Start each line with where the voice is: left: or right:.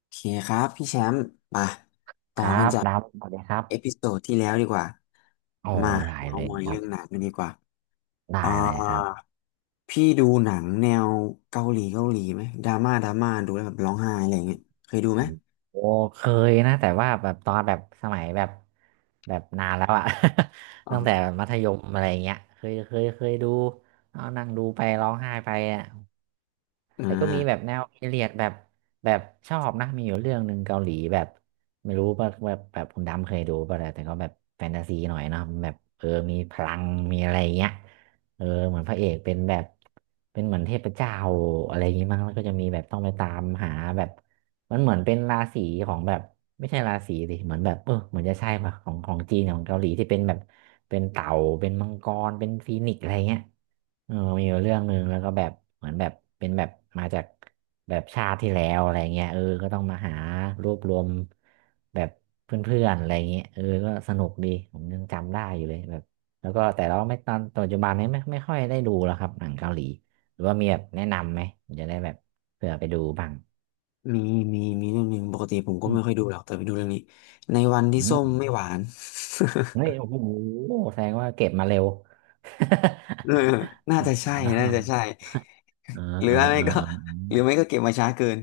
left: โอเคครับพี่แชมป์มาต่
right: ค
left: อ
right: รั
left: กัน
right: บ
left: จาก
right: ดำสวัสดีครั
left: เอพิ
right: บ
left: โซดที่แล้วดีกว่า
right: โอ้
left: มา
right: ได้
left: เอา
right: เลย
left: มอย
right: ครั
left: เรื่
right: บ
left: องหนังกันดีกว่าอ่า
right: ได้เลยครับ
left: พี่ดูหนังแนวเกาหลีเกาหลีไหมดราม่าดราม่าดูแล้วแบบร้องไห้อะไรอย่างเงี้ยเคยดู
right: อื
left: ไหม
right: มโอ้เคยนะแต่ว่าแบบตอนแบบสมัยแบบแบบนานแล้วอะ
left: อ๋ อ
right: ตั้งแต่มัธยมอะไรเงี้ยเคยดูเอานั่งดูไปร้องไห้ไปอ่ะ
left: อ่
right: แต่ก็มีแบบ
left: า
right: แนวพีเรียดแบบแบบชอบนะมีอยู่เรื่องหนึ่งเกาหลีแบบไม่รู้ว่าแบบแบบคุณดำเคยดูป่ะแต่ก็แบบแฟนตาซีหน่อยเนาะแบบเออมีพลังมีอะไรอย่างเงี้ยเออเหมือนพระเอกเป็นแบบเป็นเหมือนเทพเจ้าอะไรอย่างงี้มั้งแล้วก็จะมีแบบต้องไปตามหาแบบมันเหมือนเป็นราศีของแบบไม่ใช่ราศีดิเหมือนแบบเออเหมือนจะใช่ป่ะของของจีนของเกาหลีที่เป็นแบบเป็นเต่าเป็นมังกรเป็นฟีนิกซ์อะไรเงี้ย เออมีอยู่เรื่องหนึ่งแล้วก็แบบเหมือนแบบเป็นแบบมาจากแบบชาติที่แล้วอะไรเงี้ยเออก็ต้องมาหารวบรวมแบบเพื่อนๆอะไรเงี้ยเออก็สนุกดีผมยังจำได้อยู่เลยแบบแล้วก็แต่เราไม่ตอนปัจจุบันนี้ไม่ค่อยได้ดูแล้วครับหนังเกาหลีหรือว่ามีแบบแนะนำไหมผมจะได้แบบเผื่อไปดูบ้าง
left: มีมีเรื่องหนึ่งปกติผมก็
right: อื
left: ไม่
right: ม
left: ค่อยดูหรอกแต่ไปดูเรื่องนี้ในวันที่
right: อื
left: ส้ม
right: ม
left: ไม่หวาน
right: เฮ้ยโอ้โหแสดงว่าเก็บมาเร็ว
left: เออ น่า
right: อ๋
left: จะ
right: อ
left: ใช่น่าจะใช่
right: เออ
left: หรือ
right: เออ
left: ไม่
right: เออ
left: ก็
right: เออเอ
left: หรือไม่
right: อ
left: ก็เก็บมาช้าเกิน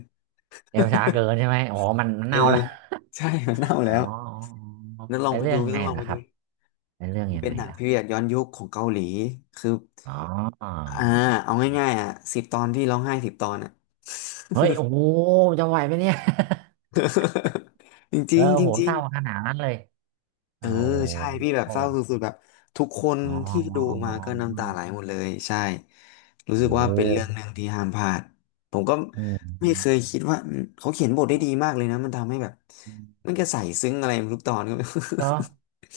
right: เร็วช้าเกินใช่ไหมอ๋อมัน
left: เออ
right: เน่าแล้ว
left: ใช่ มันเน่า
right: อ๋
left: แล้ว
right: อ
left: แล้วลอง
right: เป็น
left: ไป
right: เรื่
left: ดู
right: อง
left: พี่
right: ไง
left: ต้องลอง
right: ล่ะ
left: ไป
right: ค
left: ดู
right: รับเป็นเรื่องยัง
left: เป็น
right: ไง
left: หนัง
right: ล่ะ
left: พีเรียดย้อนยุคของเกาหลี คือ
right: อ๋อ
left: อ่าเอาง่ายๆอ่ะสิบตอนพี่ร้องไห้สิบตอนอ่ะ
right: เฮ้ยโอ้โหจะไหวไหมเนี่ย
left: จ
right: เอ
left: ริ
right: อ
left: งๆ
right: โอ้โห
left: จริ
right: เศ
left: ง
right: ร้าขนาดนั้นเลย
left: ๆเอ
right: โอ้
left: อ
right: โห
left: ใช่พี่แบบ
right: อ๋อ
left: เศร้าสุดๆแบบทุกคน
right: อ๋อ
left: ที่ดูมา
right: อ๋
left: ก็น้ำตาไหล
right: อ
left: หมดเลยใช่ รู้สึก
right: โอ้โ
left: ว่าเป็นเรื่องห
right: ห
left: นึ่งที่ห้ามพลาดผมก็
right: อื
left: ไม่เคย
right: ม
left: คิดว่าอืมเขาเขียนบทได้ดีมากเลยนะมันทำให้แบบมันก็ใส่ซึ้งอะไรทุกตอนก็ไม่
right: เนาะ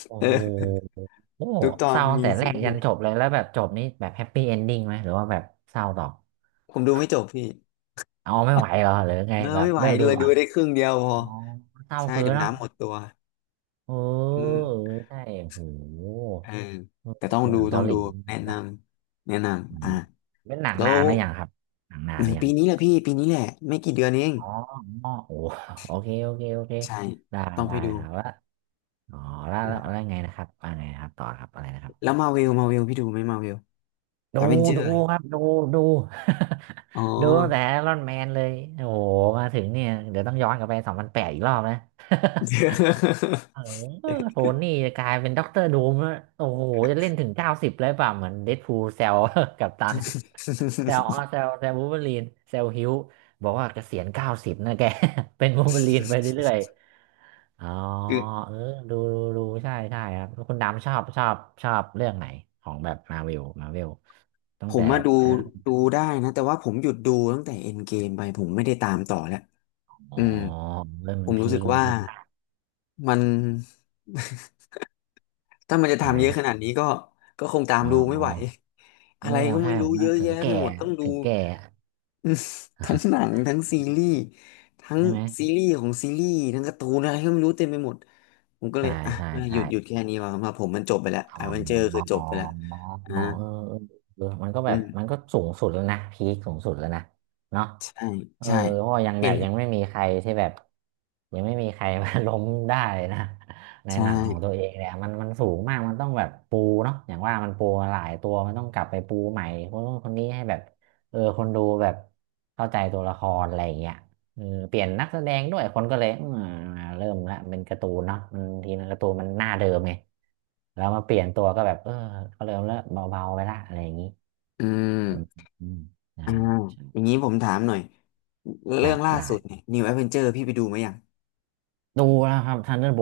right: โอ้
left: เอ
right: โห
left: อ
right: โอ้
left: ทุกตอ
right: เศ
left: น
right: ร้าตั้ง
left: มี
right: แต่แร
left: ซึ้ง
right: ก
left: หม
right: ยัน
left: ด
right: จบเลยแล้วแบบจบนี้แบบแฮปปี้เอนดิ้งไหมหรือว่าแบบเศร้าต่อ
left: ผมดูไม่จบพี่
right: เอาไม่ไหวเหรอหรือไง
left: เออ
right: แบบ
left: ไม่ไหว
right: เลิก
left: เล
right: ดู
left: ย
right: ก่
left: ดู
right: อน
left: ได้ครึ่งเดียวพอ
right: อ๋อเศร้า
left: ใช่
right: เกิ
left: เดี๋
right: น
left: ยว
right: เนาะ
left: น้ำหมดตัว
right: เออ
left: อืม
right: เออใช่โห
left: เออ
right: เออ
left: แต่ต้อง
right: ห
left: ดู
right: นัง
left: ต้อ
right: เกา
left: ง
right: ห
left: ดู
right: ลี
left: แนะน
right: เนาะ
left: ำแนะ
right: อื
left: นำอ่ะ
right: มเป็นหนัง
left: แล้
right: นา
left: ว
right: นหรือยังครับหนังนาน
left: อื
right: ห
left: ม
right: รื อยั
left: ปี
right: ง
left: นี้แหละพี่ปีนี้แหละไม่กี่เดือนเอง
right: อ๋ออ๋อโอ้โอเค
left: ใช่
right: ได้
left: ต้องไป
right: ได้
left: ดู
right: ครับแล้ว่าอ๋อแล้วแล้ว
left: อ่ะ
right: แล้วไงนะครับว่าไงนะครับต่อครับอะไรนะครั
left: แล้ว
right: บ
left: มาเวลมาเวลพี่ดูไหมมาเวล
right: ดู
left: แอเวนเจอ
right: ดู
left: ร์
right: ครับ ดู ดู
left: อ๋อ
right: ดูตั้งแต่รอนแมนเลย โอ้โหมาถึงเนี่ย เดี๋ยวต้องย้อนกลับไป2008อีกรอบนะ เออโทนี่จะกลายเป็นด็อกเตอร์ดูมแล้วโอ้โหจะเล่นถึงเก้าสิบเลยป่ะเหมือนเดดพูลเซล กับตัน แซวอ๋อ แซววูล์ฟเวอรีนแซวฮิวบอกว่าเกษียณเก้าสิบนะแก เป็นวูล์ฟเวอรีนไปเรื่อยๆอ๋อ
left: คือ
right: เออดูดูใช่ครับแล้วคุณดำชอบเรื่องไหน ของแบบมาเวลมาเวลตั้
left: ผ
right: งแต่
left: มมา
right: แบบ
left: ดู
right: อ่ะ
left: ดูได้นะแต่ว่าผมหยุดดูตั้งแต่เอ็นเกมไปผมไม่ได้ตามต่อแล้ว
right: อ๋อ
left: อืม
right: เริ่ม
left: ผ
right: มัน
left: มรู้
right: พี
left: สึ
right: ค
left: ก
right: มัน
left: ว่า
right: พีค
left: มันถ้ามันจะ
right: ใช่
left: ทำเยอะขนา
right: ใช่
left: ดนี้ก็ก็คงตาม
right: อ๋อ
left: ดู
right: อ๋
left: ไม่
right: อ
left: ไหว อะ
right: โอ้
left: ไรก็
right: ใช่
left: ไม่
right: ผ
left: รู้
right: ม
left: เย
right: ว่า
left: อะ
right: ถึ
left: แยะ
right: ง
left: ไป
right: แก่
left: หมดต้องดู
right: ถึงแก่
left: อืมทั้งหนังทั้งซี รีส์ทั้ง
right: ใช่ไหม
left: ซีรีส์ของซีรีส์ทั้งการ์ตูนอะไรก็ไม่รู้เต็มไปหมดผมก็เล
right: ใช่
left: ยอ่ะ
right: ใช่
left: หยุ
right: ใช่
left: ดหยุดแค่นี้ว่ามาผมมันจบไปแล้ว
right: อ๋อ
left: อเวนเจอร์คือจ
right: อ
left: บไปแล้ว
right: ๋
left: อ่า
right: อเออมันก็แบ
left: อื
right: บมัน
left: ม
right: ก็สูงสุดแล้วนะ พีคสูงสุดแล้วนะเนาะ
left: ใช่
right: เออ
left: ใช่
right: เพราะว่ายัง
left: เห็
right: แบบ
left: น
right: ยังไม่มีใครที่แบบยังไม่มีใครมา ล้มได้นะใน
left: ใช่
right: หนังของตัวเองเนี่ยมันสูงมาก มันต้องแบบปูเนาะอย่างว่ามันปูมาหลายตัว มันต้องกลับไปปูใหม่ คนนู้นคนนี้ให้แบบเออคนดูแบบเข้าใจตัวละครอะไรอย่างเงี้ย เออเปลี่ยนนักแสดงด้วยคนก็เลยอืมเริ่มละเป็นการ์ตูนเนาะมันทีนั้นการ์ตูนมันหน้าเดิมไงแล้วมาเปลี่ยนตัวก็แบบเออก็เริ่มแล้วเบาๆไปละอะไรอย่างนี้
left: อื
right: อืม
left: ม
right: อืมได้
left: อ่า
right: ใช่
left: อย่างนี้ผมถามหน่อย
right: ค
left: เรื่
right: รั
left: อ
right: บ
left: งล่าสุด
right: ได้
left: เนี่ย New Avenger พี่ไปดูไหมยัง
right: ดูแล้วครับทันเดอร์โบ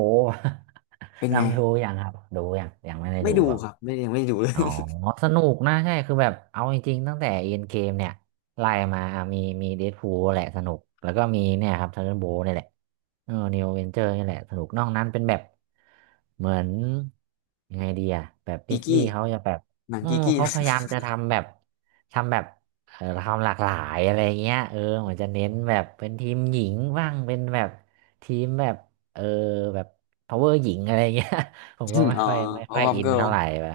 left: เป็น ไง
right: นำดูอย่างครับดูอย่างยังไม่ได้
left: ไม่
right: ดู
left: ดู
right: เปล่า
left: ครับไม่ยังไม่ดูเลย
right: อ๋อสนุกนะใช่คือแบบเอาจริงๆตั้งแต่เอ็นเกมเนี่ยไล่มามีเดดพูลแหละสนุกแล้วก็มีเนี่ยครับทันเดอร์โบนี่แหละเออนิวเวนเจอร์นี่แหละสนุกนอกนั้นเป็นแบบเหมือนยังไงดีอะแบบ ดิ
left: กี
right: สนี
left: กี้
right: ย์เขาจะแบบ
left: หนัง
right: อื
left: กี
right: ม
left: กี้
right: เขาพยายามจะทำแบบเออทำหลากหลายอะไรเงี้ยเออเหมือนจะเน้นแบบเป็นทีมหญิงบ้างเป็นแบบทีมแบบเออแบบพาวเวอร์หญิงอะไรเงี้ย ผมก็ ไม่
left: อ๋อ
right: ค่อยไม่ค่อย
left: Powerpuff
right: อิน
left: Girl
right: เท่าไหร่ไป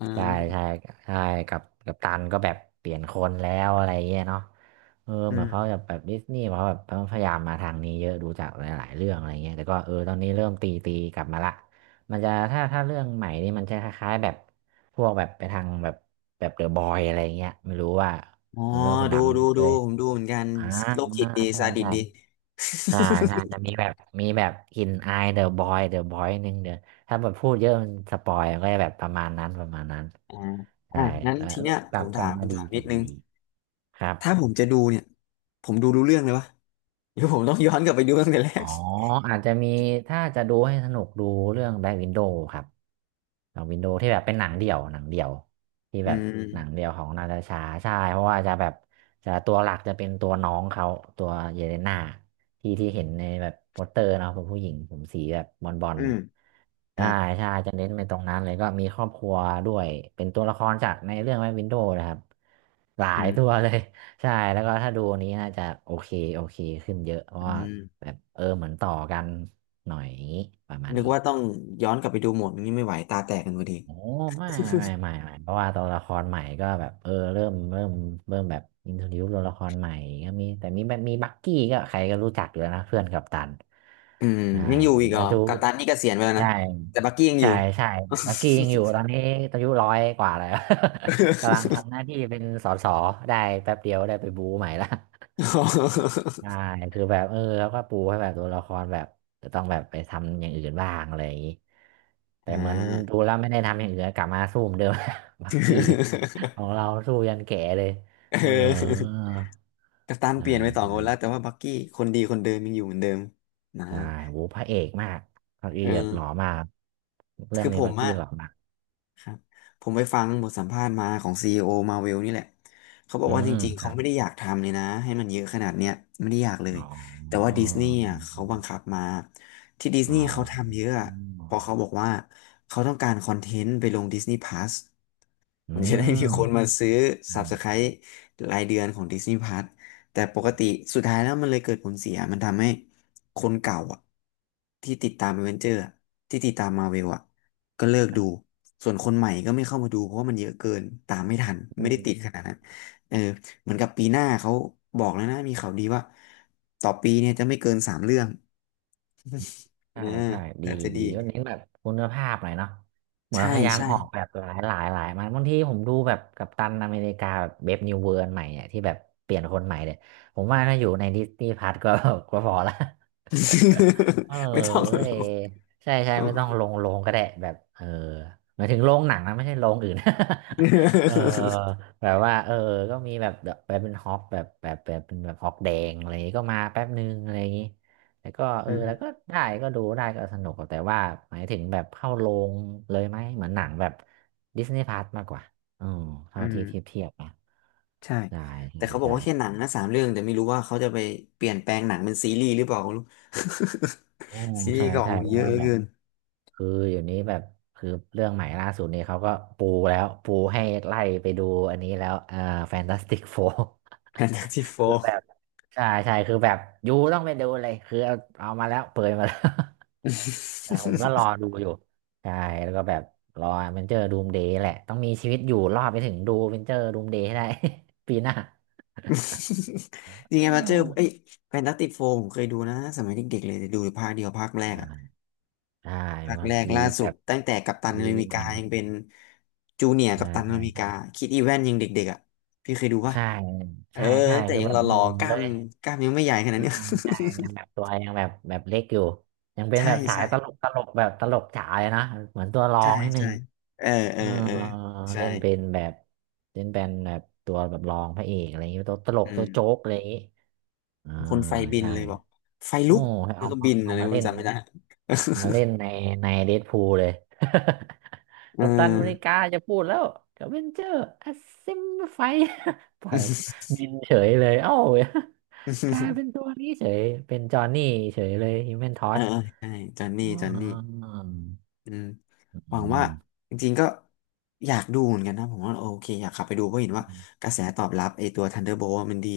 left: อ่
right: ใช่
left: า
right: ใช่ใช่กับตันก็แบบเปลี่ยนคนแล้วอะไรเงี้ยเนาะเออ
left: อื
right: เหมือนเขา
left: ม
right: จะแบบดิสนีย์เขาแบบพยายามมาทางนี้เยอะดูจากหลายๆเรื่องอะไรเงี้ยแต่ก็เออตอนนี้เริ่มตีกลับมาละมันจะถ้าเรื่องใหม่นี่มันจะคล้ายๆแบบพวกแบบไปทางแบบแบบเดอะบอยอะไรเงี้ยไม่รู้ว่า
left: อ๋อ
right: ไม่รู้ว่าคุณ
left: ดูดู
right: ดำเค
left: ดู
right: ย
left: ผมดูเหมือนกัน
right: อ่า
left: โรคจิ
right: อ่า
left: ตดี
right: ใช่
left: ซาดิส
right: ใช่
left: ดี
right: ใช่ใช่จะ มีแบบมีแบบกลิ่นอายเดอะบอยนึงเดี๋ยวถ้าแบบพูดเยอะมันสปอยก็จะแบบประมาณนั้น
left: อ่า
right: ใช่
left: อ่ะงั้น
right: เออ
left: ที
right: เออ
left: เนี้ย
right: ก
left: ผ
right: ลับ
left: ม
right: ก
left: ถา
right: ลับ
left: ม
right: มาดี
left: ถาม
right: ก
left: นิ
right: ลั
left: ด
right: บ
left: นึ
right: มา
left: ง
right: ดีครับ
left: ถ้าผมจะดูเนี่ยผมดูรู้เรื่องเลยวะเดี๋ยวผมต้องย้อนกลับไปดูตั้งแต่แร
right: อ๋อ
left: ก
right: อาจจะมีถ้าจะดูให้สนุกดูเรื่องแบล็ w วินโด w ครับหนังวินโด w ที่แบบเป็นหนังเดี่ยวที่
left: อื
right: แบบหนัง
left: ม
right: เดี่ยวของนาตาชาใช่เพราะว่าจะแบบจะตัวหลักจะเป็นตัวน้องเขาตัวเยเลนาที่ที่เห็นในแบบโปสเตอร์เนาะเป็นผู้หญิงผมสีแบบบอล
left: อืมครับ
right: จะเน้นไปตรงนั้นเลยก็มีครอบครัวด้วยเป็นตัวละครจากในเรื่องแม่วินโดว์นะครับหลา
left: อื
right: ยตัว
left: ม
right: เลย ใช่แล้วก็ถ้าดูอันนี้น่าจะโอเคโอเคขึ้นเยอะเพราะ
left: อื
right: ว่าแบ
left: ม
right: บเออเหมือนต่อกันหน่อยอย่างนี้ประมาณ
left: นึก
right: นี้
left: ว่าต้องย้อนกลับไปดูหมดนี้ไม่ไหวตาแตกกันพอดี
right: โอ้ไม่ไม่เพราะว่าตัวละครใหม่ก็แบบเออเริ่มแบบอินโทรดิวตัวละครใหม่ก็มีแบบมีบักกี้ก็ใครก็รู้จักอยู่แล้วนะเพื่อนกัปตัน
left: อืม
right: ใช่
left: ยังอยู่อีกเหร
right: แล้
left: อ
right: วดู
left: กัปตันนี่เกษียณไปแล้วนะ
right: ใช่
left: แต่บักกี้ยังอ
right: ใช่
left: ยู่
right: ใช่บักกี้ยังอยู่ตอนนี้อายุร้อยกว่าแล้ว กำลังทำหน้าที่เป็นสสได้แป๊บเดียวได้ไปบู๊ใหม่ละ ใช่คือแบบเออแล้วก็ปูให้แบบตัวละครแบบจะต้องแบบไปทำอย่างอื่นบ้างอะไรอย่างนี้ แต่
left: อ่า
right: เหมือนดูแล้วไม่ได้ทำอย่างอื่นกลับมาสู้เหมือนเดิม บักกี้ ของเราสู้ยันแก่เลย
left: เอ
right: เออ
left: อกัปตัน
right: ใช่
left: เปลี่ยนไปสอง
right: ใช่
left: คนแล้วแต่ว่าบักกี้คนดีคนเดิมยังอยู่เหมือนเดิมนะ
right: ใช่โหพระเอกมากบักกี้
left: เออ
right: แบบหล่อมากเรื่อ
left: คื
right: ง
left: อ
right: นี้
left: ผ
right: บั
left: ม
right: กกี้
left: อะ
right: หล่อมาก
left: ครับผมไปฟังบทสัมภาษณ์มาของ CEO Marvel นี่แหละเขาบอก
right: อื
left: ว่าจ
right: ม
left: ริงๆ
right: ค
left: เขา
right: รับ
left: ไม่ได้อยากทำเลยนะให้มันเยอะขนาดเนี้ยไม่ได้อยากเลย
right: อ๋อ
left: แต่ว่า
right: อ๋อ
left: ดิสนีย์อ่ะเขาบังคับมาที่ดิส
right: อ๋อ
left: นีย์เขาทำเยอะอะ
right: อืม
left: เพราะเขาบอกว่าเขาต้องการคอนเทนต์ไปลง Disney Plus มันจะได้มีคนมาซื้อ
right: อ
left: Subscribe รายเดือนของ Disney Plus แต่ปกติสุดท้ายแล้วมันเลยเกิดผลเสียมันทำให้คนเก่าอ่ะที่ติดตาม a v e n เจอร์ที่ติดตามมาเวลอ่ะ ก็เลิกดู ส่วนคนใหม่ก็ไม่เข้ามาดูเพราะว่ามันเยอะเกินตามไม่ทัน
right: ื
left: ไม่ได้ติด
right: ม
left: ขนาดนั้นเออเหมือนกับปีหน้าเขาบอกแล้วนะมีข่าวดีว่าต่อปีเนี่ยจะไม่เกินสามเรื่องเออ
right: ใช่ใช่ดี
left: อาจจะ
right: ดี
left: ดี
right: ก็เน้นแบบคุณภาพหน่อยเนาะเหมือน
left: ใช่
right: พยายาม
left: ใช่
right: ออกแบบหลายมันบางทีผมดูแบบกัปตันอเมริกาแบบเบฟนิวเวิร์นใหม่เนี่ยที่แบบเปลี่ยนคนใหม่เนี่ยผมว่าถ้าอยู่ในดิสนีย์พัทก็ ก็พอละ เออ
left: ไม่ต้องหร
right: เอ
left: อ
right: ใช่ใช่
left: อ๋
right: ไม่ต้อง
left: อ
right: ลงก็ได้แบบเออหมายถึงโรงหนังนะไม่ใช่โรงอื่น เออแบบว่าเออก็มีแบบเป็นฮอปแบบเป็นแบบฮอปแดงอะไรอย่างงี้ก็มาแป๊บนึงอะไรอย่างงี้แล้วก็เอ
left: อื
right: อแล้ว
left: ม
right: ก็ได้ก็ดูได้ก็สนุกแต่ว่าหมายถึงแบบเข้าโรงเลยไหมเหมือนหนังแบบดิสนีย์พาร์มากกว่าอืม
left: อื
right: เท่า
left: ม
right: ที่เทียบนะ
left: ใช่
right: ใช่
left: แต่
right: ใช่
left: เขาบอก
right: ใช่
left: ว่าแค่หนังนะสามเรื่องแต่ไม่รู้ว่าเขาจะไปเปลี่ยนแปลงหนังเป็นซีรีส์หรือเปล่าไม่รู้
right: อืม
left: ซีรี
right: ใช่
left: ส์ก็อ
right: ใช่
left: อก
right: เพ
left: เย
right: ราะ
left: อะ
right: ว่า
left: เหลือ
right: แบบ
left: เกิน
right: คืออยู่นี้แบบคือเรื่องใหม่ล่าสุดนี้เขาก็ปูแล้วปูให้ไล่ไปดูอันนี้แล้วอ่าแฟนตาสติกโฟร์
left: แฟนตาซีโฟ
right: คือ
left: ร์
right: แบบใช่คือแบบยูต้องไปดูเลยคือเอาเอามาแล้วเปิดมาแล้ว แต่ผมก็รอดูอยู่ใช่แล้วก็แบบรอเวนเจอร์ดูมเดย์แหละต้องมีชีวิตอยู่รอดไปถึงดูเวนเจอร์ดูมเดย์ให้ได้ ปีหน้า
left: ยัง
right: เ
left: ไงมาเจอเอ้ย
right: ออ
left: แฟนตาติกโฟผมเคยดูนะสมัยเด็กๆเลยแต่ดูภาคเดียวภาคแรกอะ
right: ใช่
left: ภาค
right: มา
left: แรก
right: รี
left: ล่าสุ
right: แบ
left: ด
right: บ
left: ตั้งแต่กัปตันอ
right: รี
left: เมริ
right: ให
left: กา
right: ม่
left: ยังเป็นจูเนียร์
right: ใช่
left: กัปตัน
right: ใช
left: อเมริกา
right: ่
left: คิดอีแวนยังเด็กๆอ่ะพี่เคยดูปะ
right: ใช่
left: เออ
right: ใช่
left: แต่
right: คือ
left: ยัง
right: แบ
left: ห
right: บห
left: ล่อ
right: นุ่ม
left: ๆกล้า
right: เล
left: ม
right: ย
left: กล้ามยังไม่ใหญ่ขนาด
right: อ่า
left: เนี้ย
right: ไม่ได้ยังแบบตัวยังแบบแบบเล็กอยู่ยังเป็ นแบ
left: ใช่
right: บสาย
left: ใช่
right: ตลกแบบตลกจ๋าเลยนะเหมือนตัวรอ
left: ใช่
right: งนิดนึ
left: ใช่
right: ง
left: เออเอ
right: เอ
left: อ
right: อ
left: เออใช่
right: เล่นเป็นแบบเล่นเป็นแบบตัวแบบรองพระเอกอะไรอย่างเงี้ยตัวตลก
left: อื
right: ตัวโจ๊ก
left: ม
right: อะไรอย่างงี้อ่า
left: คนไฟบิน
right: ใช่
left: เลยบอกไฟ
right: โอ้
left: ลุก
right: ให้
left: แล้ว
right: เอา
left: ก็บิน
right: เอา
left: อะไร
right: มาเล่
left: มัน
right: น
left: จำไม่ได้
right: เอามาเล่นในในเดดพูลเลย
left: เอ
right: กัปตันอเมริ
left: อ
right: กาจะพูดแล้วกัป เวนเจอร์อัสซิมไฟ ปล่อยบินเฉยเลยเอ้า กลายเป็นตัวนี้เฉยเป็นจอห์นนี่เฉยเลยฮิวแมนทอ
left: เออ
right: ส
left: เออใช่จอนนี่
right: อ๋
left: จอนนี่
right: อ
left: อืมหวั
right: อื
left: งว่า
right: ม
left: จริงๆก็อยากดูเหมือนกันนะผมว่าโอเคอยากกลับไปดูเพราะเห็นว่ากระแสตอบรับไอตัว Thunderbolt มันดี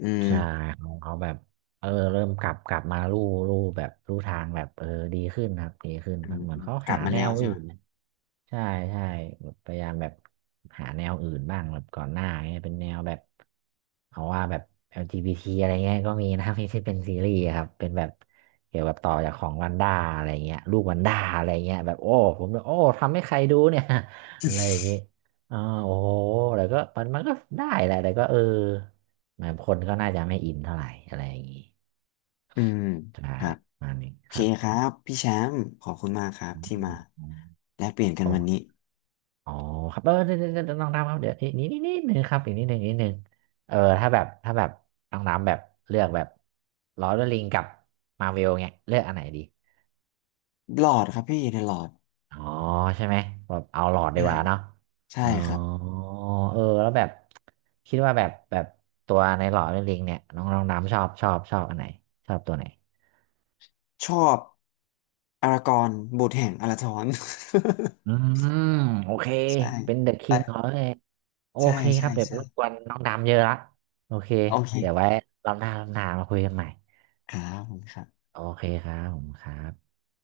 left: อืม
right: ใช่เขาแบบเออเริ่มกลับมาลู่แบบลู่ทางแบบเออดีขึ้นครับดีขึ้น
left: อืม
right: เหมือนเขา
left: กลั
right: หา
left: บมา
right: แน
left: แล้ว
right: ว
left: ใช่
right: อื่
left: ไหม
right: น ใช่ใช่แบบพยายามแบบหาแนวอื่นบ้างแบบก่อนหน้าเงี้ยเป็นแนวแบบเอาว่าแบบ LGBT อลจีบีทีอะไรเงี้ยก็มีนะ ที่ที่เป็นซีรีส์ครับเป็นแบบเกี่ยวกับต่อจากของวันด้าอะไรเงี้ยลูกวันด้าอะไรเงี้ยแบบโอ้ผมแบบโอ้ทำให้ใครดูเนี่ย อะไรอย่างงี้อ๋อโอ้โหแต่ก็มันก็ได้แหละแต่ก็เออเหมือนคนก็น่าจะไม่อินเท่าไหร่อะไรอย่างงี้
left: อืม
right: ใช่
left: ครับ
right: ประมาณนี้
left: โอเค
right: ครับ
left: ครับพี่แชมป์ขอบคุณมากครับ
right: อื
left: ที่มา
right: ม
left: แลกเปลี่ยนกัน
right: โอ้
left: วันนี้
right: อ๋อครับเออเนี่ยน้องน้ำครับเดี๋ยวนี่นิดนึงครับอีกนิดนึงนิดนึงเออถ้าแบบน้องน้ำแบบเลือกแบบลอร์ดลิงกับมาเวลเงี้ยเลือกอันไหนดี
left: หลอดครับพี่ในหลอด
right: อ๋อใช่ไหมแบบเอาหลอด
left: อื
right: ดีก
left: ม
right: ว่าเนาะ
left: ใช่
right: อ๋อ
left: ครับ
right: เออแล้วแบบคิดว่าแบบตัวในหลอด์ดลิงเนี่ยน้องน้องน้ำชอบอันไหนชอบตัวไหน
left: ชอบอารากอนบุตรแห่งอาราธอน
right: อืมโอเค
left: ใช่
right: เป็นเดอะคิงของ
left: ใช่
right: เลยโอ
left: ใช่
right: เคค
left: ใช่
right: รับเดี๋ยว
left: ใช่
right: รบกวนน้องดำเยอะละโอเค
left: โอเค
right: เดี๋ยวไว้รอบหน้ามาคุยกันใหม่
left: ขอบคุณครับ
right: โอเคครับผมครับ